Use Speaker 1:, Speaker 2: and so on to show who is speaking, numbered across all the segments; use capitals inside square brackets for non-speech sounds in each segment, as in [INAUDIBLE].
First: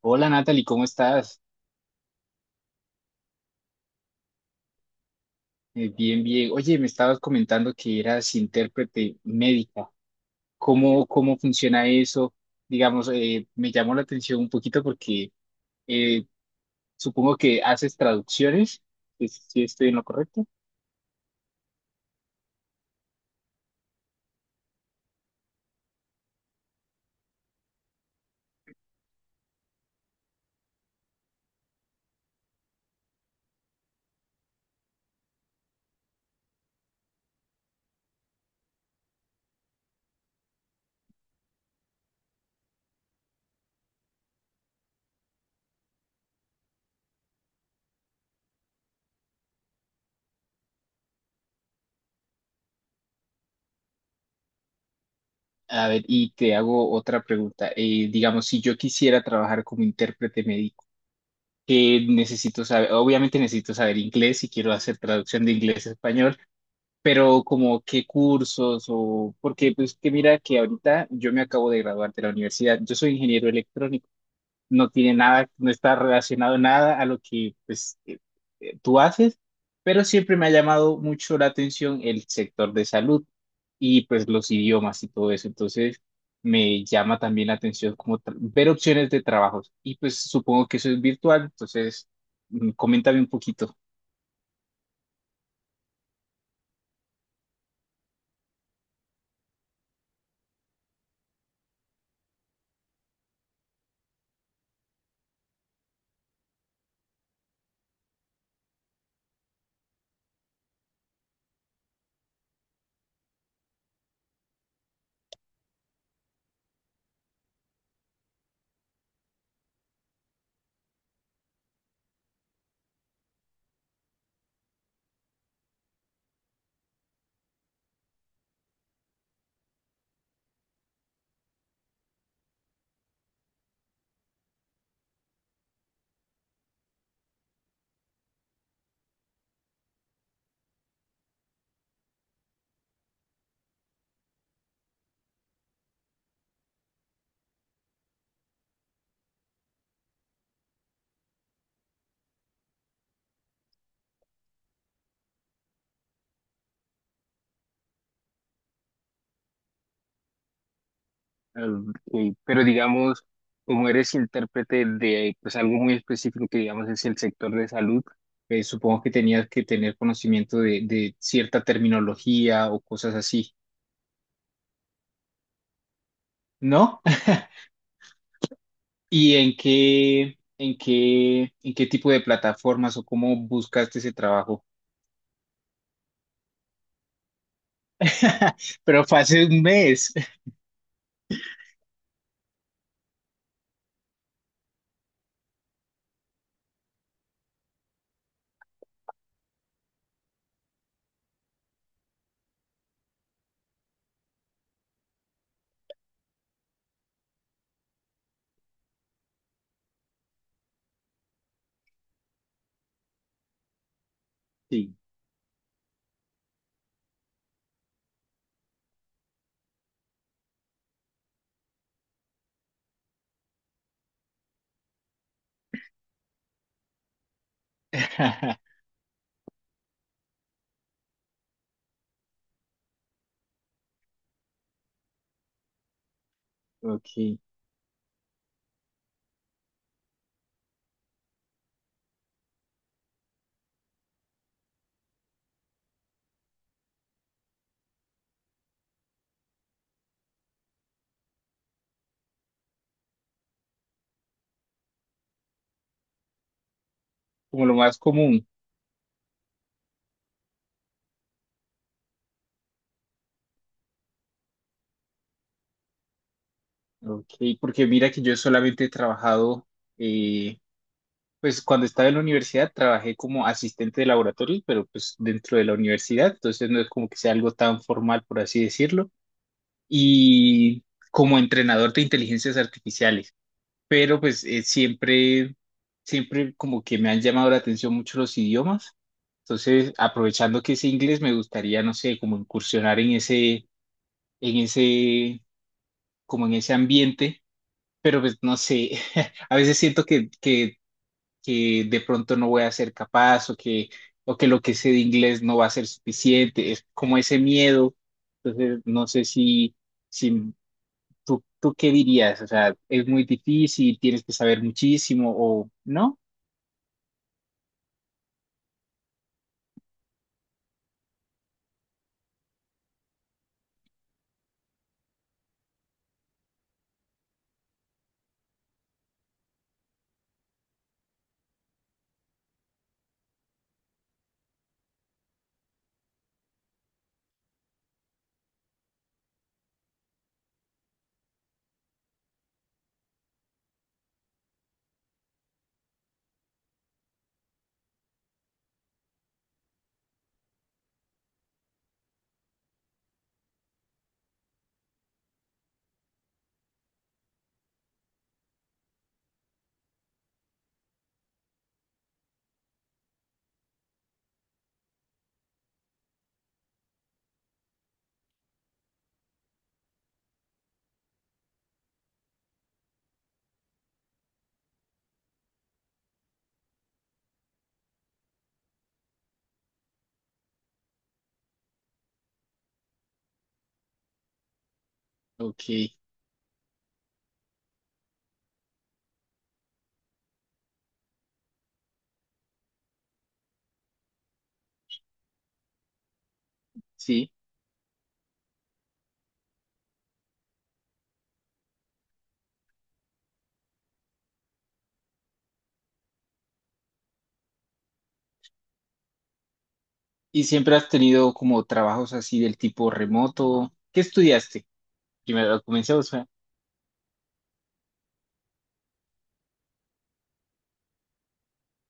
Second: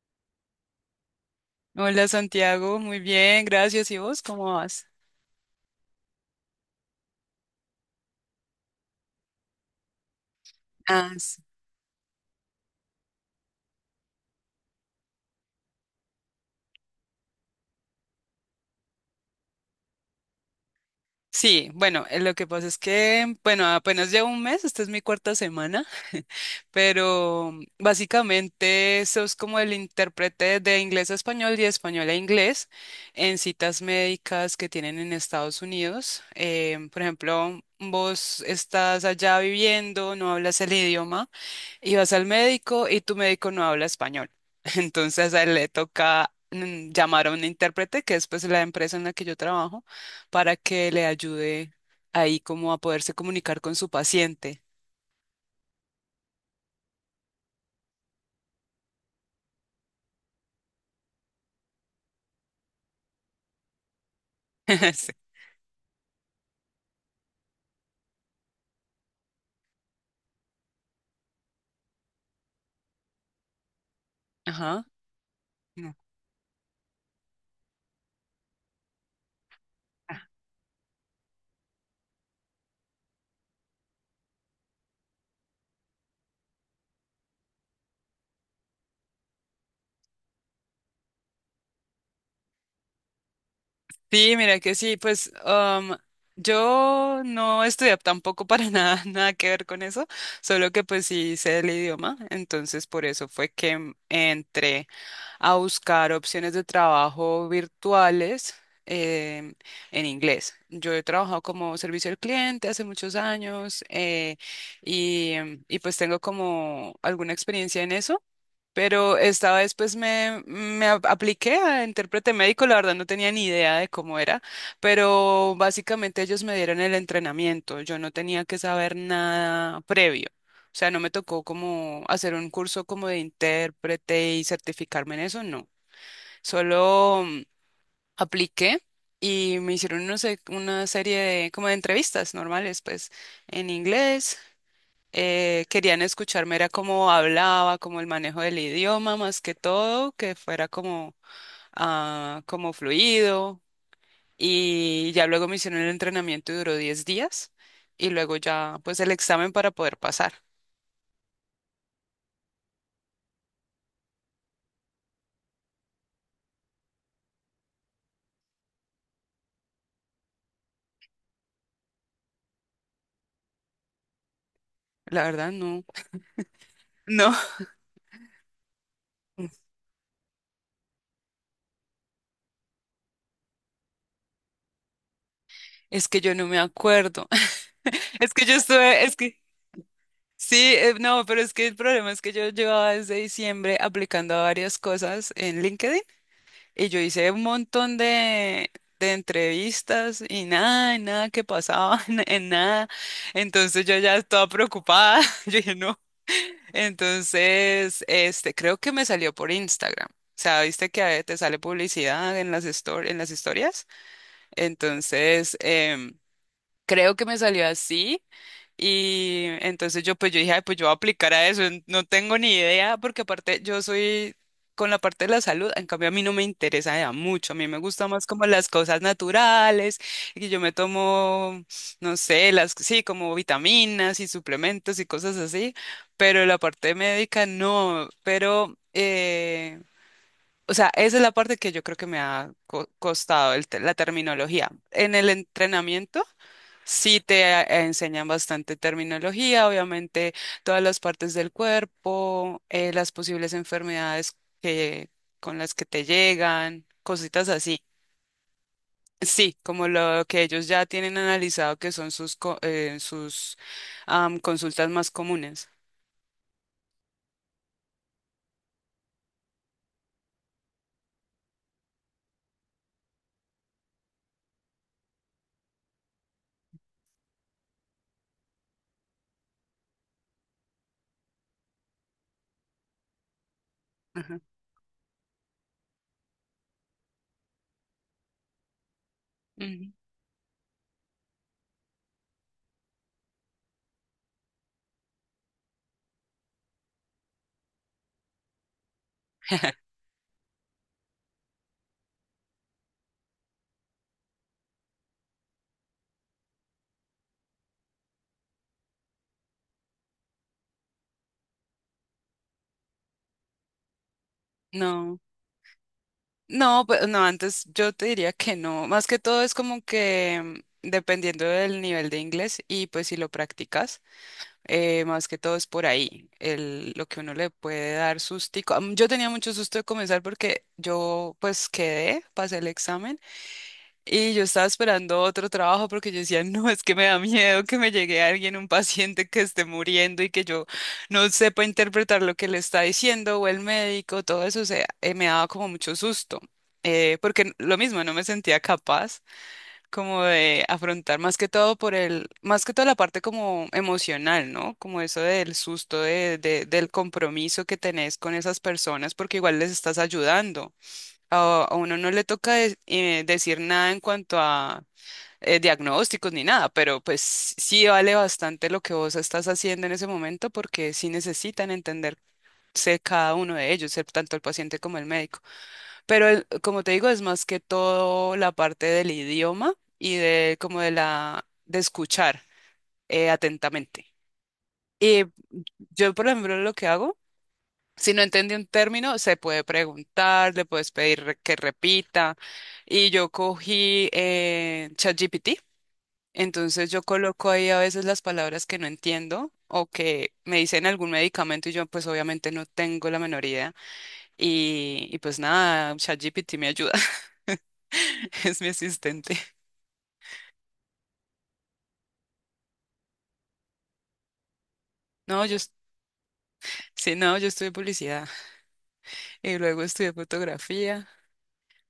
Speaker 1: Hola, Natalie, ¿cómo estás?
Speaker 2: Hola Santiago, muy bien, gracias. ¿Y vos cómo vas?
Speaker 1: Bien, bien. Oye, me estabas comentando que eras intérprete médica. ¿Cómo,
Speaker 2: Ah,
Speaker 1: cómo
Speaker 2: sí.
Speaker 1: funciona eso? Digamos, me llamó la atención un poquito porque eh, supongo que haces traducciones, si estoy en lo correcto.
Speaker 2: Sí, bueno, lo que pasa es que, bueno, apenas llevo 1 mes, esta es mi cuarta semana, [LAUGHS] pero básicamente sos como el intérprete de inglés a español y español a inglés en citas médicas que tienen en Estados Unidos. Por ejemplo, vos estás allá viviendo, no hablas el idioma. Y vas al médico y tu médico no habla español. [LAUGHS] Entonces a él le toca llamar a un intérprete, que es pues la empresa en la que yo trabajo, para que le ayude ahí como a poderse comunicar con su paciente.
Speaker 1: A ver, y te hago otra pregunta. Digamos, si yo quisiera trabajar como intérprete médico, ¿qué necesito saber? Obviamente necesito saber inglés si quiero
Speaker 2: [LAUGHS]
Speaker 1: hacer
Speaker 2: Sí.
Speaker 1: traducción de inglés a español. Pero como qué cursos, o porque pues, que mira que ahorita yo me acabo de graduar de la universidad. Yo soy ingeniero electrónico.
Speaker 2: Ajá.
Speaker 1: No tiene nada, no
Speaker 2: No.
Speaker 1: está relacionado nada a lo que pues tú haces, pero siempre me ha llamado mucho la atención el sector de salud y pues los idiomas y todo eso. Entonces me llama también la atención como ver opciones de trabajos, y pues supongo que eso es virtual. Entonces, coméntame un poquito.
Speaker 2: Sí, mira que sí, pues yo no estudié tampoco para nada, [LAUGHS] nada que ver con eso, solo que pues sí sé el idioma, entonces por eso fue que entré a buscar opciones de trabajo virtuales, em, en inglés. Yo he trabajado como servicio al cliente hace muchos años, y, y pues tengo como alguna experiencia en eso. Pero esta vez pues apliqué a intérprete médico, la verdad no tenía ni idea de cómo era, pero básicamente ellos me dieron el entrenamiento, yo no tenía que saber nada previo, o sea, no me tocó como hacer un curso como de intérprete y certificarme en eso, no, solo apliqué y me hicieron no sé, una serie de como de entrevistas normales pues en inglés. Querían escucharme, era cómo hablaba, como el manejo del idioma, más que todo, que fuera como, ah, como fluido. Y ya luego me hicieron el entrenamiento y duró 10 días. Y luego ya, pues el examen para poder pasar.
Speaker 1: Ok, pero digamos, como eres intérprete de pues algo muy específico, que digamos es el sector de salud, supongo que tenías que tener conocimiento de cierta terminología o cosas así,
Speaker 2: La verdad, no.
Speaker 1: ¿no?
Speaker 2: No,
Speaker 1: [LAUGHS] ¿Y en qué, en qué, en qué tipo de plataformas o cómo buscaste ese trabajo?
Speaker 2: [LAUGHS] es que yo no me acuerdo. [LAUGHS] Es que yo
Speaker 1: [LAUGHS]
Speaker 2: estuve,
Speaker 1: Pero
Speaker 2: es
Speaker 1: fue
Speaker 2: que
Speaker 1: hace un mes.
Speaker 2: sí, no, pero es que el problema es que yo llevaba desde diciembre aplicando a varias cosas en LinkedIn. Y yo hice un montón de entrevistas y nada que pasaba, [LAUGHS] en nada. Entonces yo ya estaba preocupada. [LAUGHS] Yo dije, no. Entonces, este, creo que me salió por Instagram. O sea, viste que a veces te sale publicidad en las, en las historias.
Speaker 1: Sí.
Speaker 2: Entonces, creo que me salió así. Y entonces yo pues yo dije, "Ay, pues yo voy a aplicar a eso, no tengo ni idea, porque aparte yo soy con la parte de la salud, en cambio a mí no me interesa ya mucho, a mí me gusta más como las
Speaker 1: [LAUGHS]
Speaker 2: cosas naturales, y yo me tomo, no sé, las, sí, como vitaminas y suplementos y cosas así, pero la parte
Speaker 1: Ok,
Speaker 2: médica no, pero, o sea, esa es la parte que yo creo que me ha costado el la terminología. En el entrenamiento. Sí te enseñan bastante terminología, obviamente todas las partes del cuerpo, las posibles enfermedades que, con las que te llegan, cositas
Speaker 1: como lo
Speaker 2: así.
Speaker 1: más común.
Speaker 2: Sí, como lo que ellos ya tienen analizado que son sus, sus consultas más comunes.
Speaker 1: Ok, porque mira que yo solamente he trabajado eh, pues cuando estaba en la universidad trabajé como asistente de laboratorio, pero pues dentro de la universidad, entonces no es como que sea algo tan formal, por así decirlo, y como entrenador de inteligencias artificiales, pero
Speaker 2: Ajá.
Speaker 1: pues siempre como que me han llamado la atención mucho los idiomas,
Speaker 2: Ujú.
Speaker 1: entonces aprovechando que es inglés, me gustaría, no sé, como incursionar en ese, como en ese ambiente, pero pues no sé, [LAUGHS] a veces siento que, que de pronto no voy a ser capaz, o que lo que sé de inglés no va a ser suficiente, es como ese miedo. Entonces, no sé si, si tú qué dirías. O sea, ¿es muy difícil, tienes que saber
Speaker 2: No,
Speaker 1: muchísimo o no?
Speaker 2: no, pues no, antes yo te diría que no. Más que todo es como que dependiendo del nivel de inglés y pues si lo practicas. Más que todo es por ahí, el, lo que uno le puede dar sustico. Yo tenía mucho susto de comenzar porque yo pues quedé, pasé el examen y yo estaba esperando otro trabajo porque yo decía, no, es que me da miedo que me llegue alguien, un paciente que esté muriendo y que yo no sepa interpretar lo que le está diciendo o el médico, todo eso, o sea, me daba como mucho susto. Porque lo mismo, no me sentía capaz como de afrontar más que todo por el, más que toda la parte como emocional, ¿no? Como eso del susto, de, del compromiso que tenés con esas personas, porque igual les estás ayudando. A uno no le toca decir nada en cuanto a diagnósticos ni nada, pero pues sí vale bastante lo que vos estás haciendo en ese momento, porque sí necesitan entenderse cada uno de ellos, tanto el paciente como el médico. Pero como te digo, es más que todo la parte del idioma y de como de la de escuchar atentamente. Y
Speaker 1: Ok,
Speaker 2: yo, por ejemplo, lo que hago, si no entiende un término, se puede preguntar, le puedes pedir que repita. Y yo cogí ChatGPT, entonces yo
Speaker 1: sí.
Speaker 2: coloco ahí a veces las palabras que no entiendo o que me dicen algún medicamento y yo pues obviamente no tengo la menor idea. Y pues nada, ChatGPT me ayuda. [LAUGHS] Es mi asistente.
Speaker 1: ¿Y siempre has tenido como trabajos así del tipo remoto? ¿Qué estudiaste?
Speaker 2: No, yo,
Speaker 1: Primero, comencemos. Ah,
Speaker 2: sí, no, yo estudié publicidad y luego estudié fotografía,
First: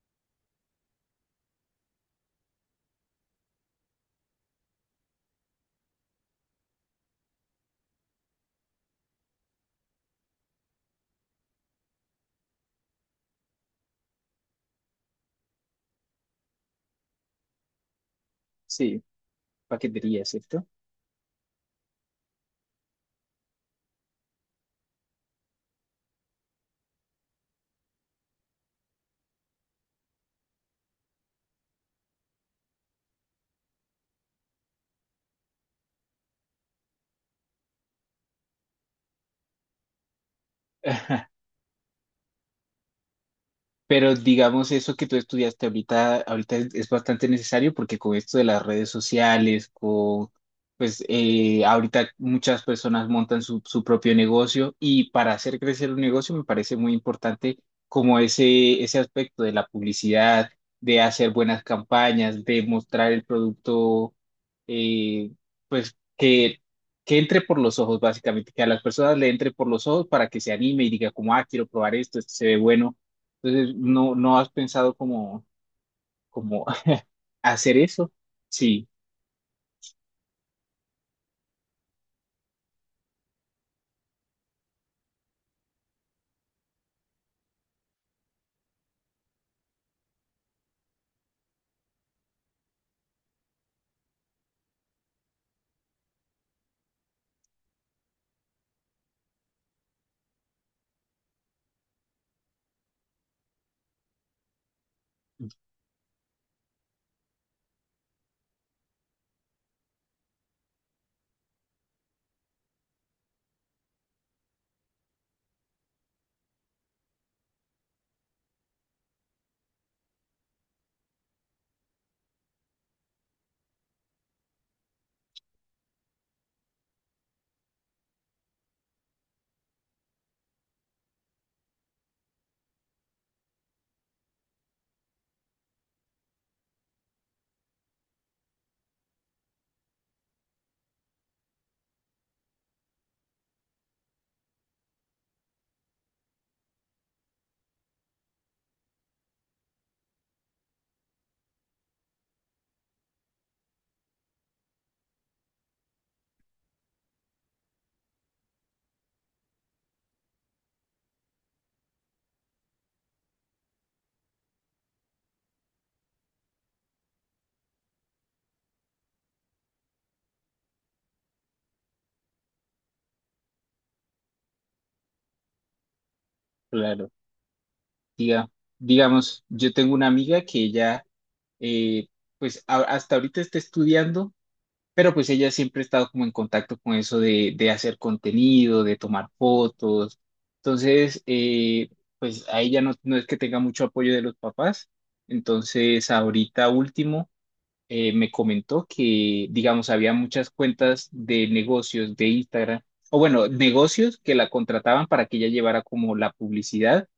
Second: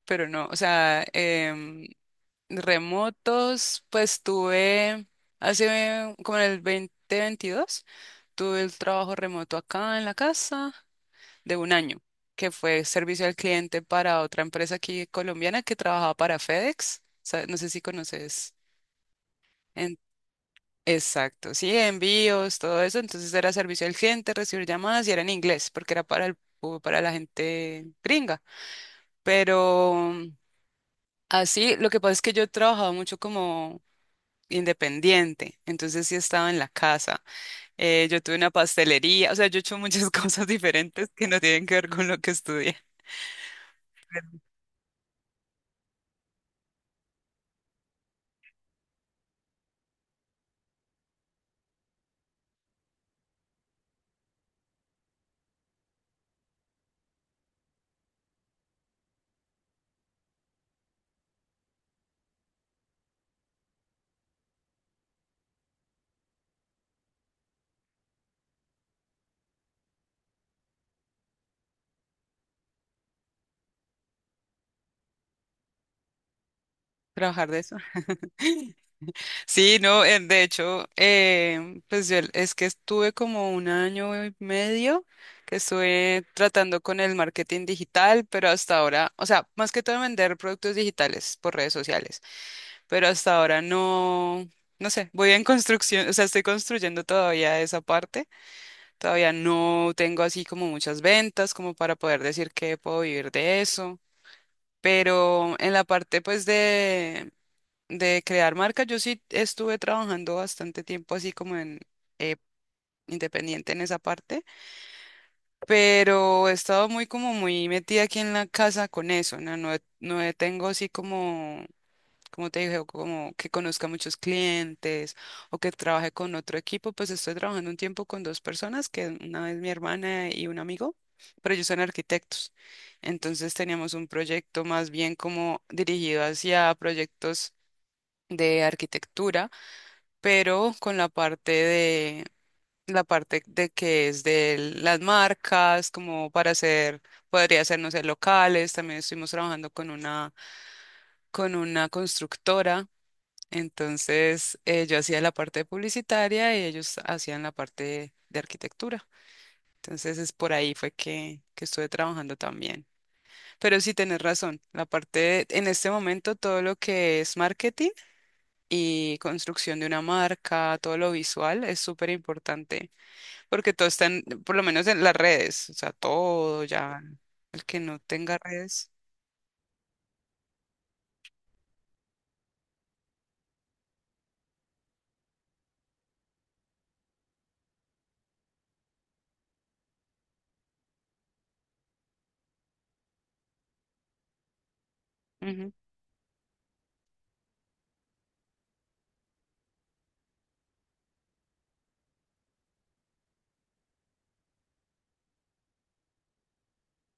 Speaker 2: pero no, o sea, remotos, pues tuve hace como en el 2022, tuve el trabajo remoto acá en la casa de 1 año, que fue servicio al cliente para otra empresa aquí colombiana que trabajaba para FedEx. O sea, no sé si conoces.
Speaker 1: sí, paquetería, ¿cierto?
Speaker 2: Exacto, sí, envíos, todo eso. Entonces era servicio al cliente, recibir llamadas y era en inglés porque era para el, para la gente gringa. Pero así, lo que pasa es que yo he trabajado mucho como independiente, entonces sí estaba en la casa. Yo tuve una pastelería, o sea, yo he hecho muchas [LAUGHS] cosas diferentes que no
Speaker 1: [LAUGHS]
Speaker 2: tienen que ver con lo que estudié.
Speaker 1: Pero digamos, eso que tú estudiaste ahorita, ahorita es bastante necesario, porque con esto de las redes sociales, con, pues ahorita muchas personas montan su, su propio negocio, y para hacer crecer un negocio me parece muy importante como ese aspecto de la publicidad, de hacer buenas campañas, de mostrar el producto, eh, pues que entre por los ojos básicamente, que a las personas le entre por los ojos para que se anime y diga como, ah, quiero probar esto, esto se ve bueno. Entonces, ¿no, no has pensado como, como [LAUGHS]
Speaker 2: Trabajar de eso.
Speaker 1: hacer eso?
Speaker 2: [LAUGHS]
Speaker 1: Sí,
Speaker 2: Sí, no, de hecho, pues yo es que estuve como 1 año y medio que estuve tratando con el marketing digital, pero hasta ahora, o sea, más que todo vender productos digitales por redes sociales, pero hasta ahora no, no sé, voy en construcción, o sea, estoy construyendo todavía esa parte, todavía no tengo así como muchas ventas como para poder decir que puedo vivir de eso. Pero en la parte pues de crear marca, yo sí estuve trabajando bastante tiempo así como en eh, independiente en esa parte, pero he estado muy como muy metida aquí en la casa con eso, ¿no? No, tengo así como, como te dije, como que conozca muchos clientes o que trabaje con otro equipo, pues estoy trabajando un tiempo con 2 personas, que una es mi hermana y un amigo, pero ellos son arquitectos. Entonces teníamos un proyecto más bien como dirigido hacia proyectos de arquitectura pero con la parte de que es de las marcas, como para hacer, podría ser, no sé, locales, también estuvimos trabajando con una constructora, entonces yo hacía la parte publicitaria y ellos hacían la parte de arquitectura. Entonces es por ahí fue que estuve trabajando también. Pero sí tenés razón, la parte, en este momento todo lo que es marketing y construcción de una marca, todo lo visual es súper importante. Porque todo está en, por lo menos en las redes, o sea, todo ya,
Speaker 1: claro.
Speaker 2: el que no tenga
Speaker 1: Diga,
Speaker 2: redes.
Speaker 1: digamos, yo tengo una amiga que ella, eh, pues hasta ahorita está estudiando, pero pues ella siempre ha estado como en contacto con eso de hacer contenido, de tomar fotos. Entonces, pues a ella no, no es que tenga mucho apoyo de los papás.
Speaker 2: Ujú,
Speaker 1: Entonces, ahorita último me comentó que, digamos, había muchas cuentas de negocios de Instagram, o bueno, negocios que la contrataban para que ella llevara como la publicidad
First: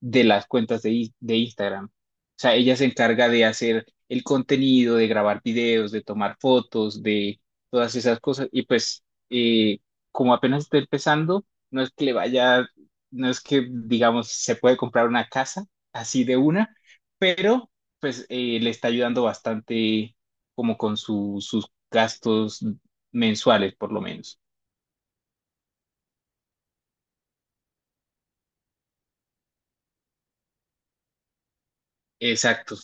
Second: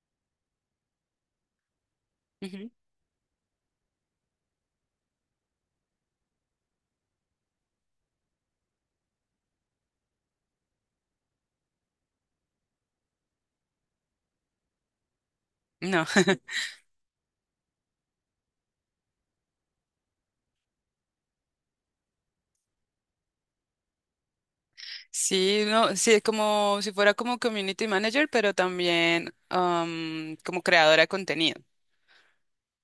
Speaker 1: de las cuentas de, de Instagram. O sea,
Speaker 2: ujú,
Speaker 1: ella se encarga de hacer el contenido, de grabar videos, de tomar fotos, de todas esas cosas. Y pues, eh, como apenas está empezando, no es que le vaya, no es que, digamos, se puede comprar una casa
Speaker 2: no,
Speaker 1: así de
Speaker 2: [LAUGHS]
Speaker 1: una, pero pues le está ayudando bastante como con sus gastos mensuales, por lo menos.
Speaker 2: sí, no, sí, como si fuera como community manager, pero también como creadora de contenido.
Speaker 1: Exacto.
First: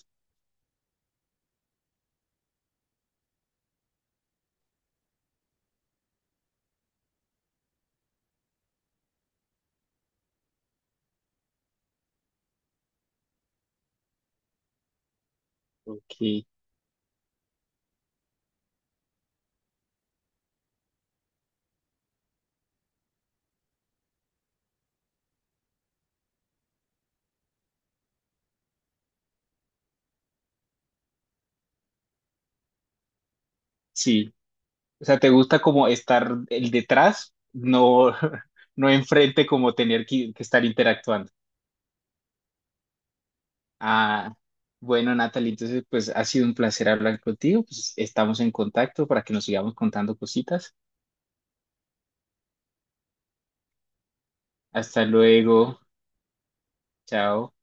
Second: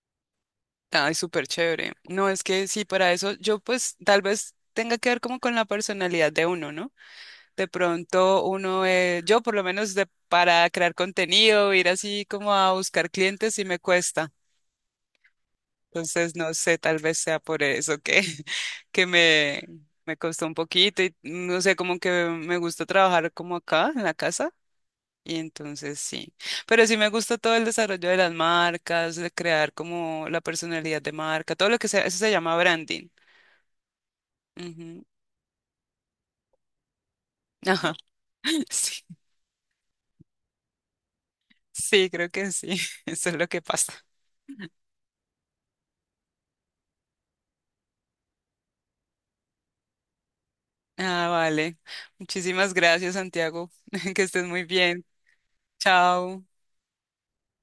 Speaker 2: Ay, súper chévere. No, es que sí, para eso yo pues tal vez tenga que ver como con la personalidad de uno, ¿no? De pronto uno, yo por lo menos de, para crear contenido, ir así como a buscar clientes, sí me cuesta. Entonces,
Speaker 1: Ok,
Speaker 2: no sé, tal vez sea por eso que, [LAUGHS] que me costó un poquito y no sé, como que me gusta trabajar como acá en la casa y entonces sí, pero sí me gusta todo el desarrollo de las marcas, de crear como la personalidad de marca, todo lo que sea, eso se llama branding.
Speaker 1: sí.
Speaker 2: Ujú.
Speaker 1: O sea, ¿te gusta como estar el detrás,
Speaker 2: Ajá,
Speaker 1: no, [LAUGHS]
Speaker 2: [LAUGHS]
Speaker 1: no
Speaker 2: sí,
Speaker 1: enfrente, como tener que estar interactuando?
Speaker 2: sí, creo que sí, [LAUGHS] eso es lo que pasa.
Speaker 1: Ah, bueno, Natalie, entonces pues ha sido un placer hablar contigo. Pues estamos en contacto para que nos sigamos contando cositas.
Speaker 2: Ah, vale. Muchísimas gracias, Santiago, [LAUGHS] que estés muy bien.
Speaker 1: Hasta luego.
Speaker 2: Chao.
Speaker 1: Chao.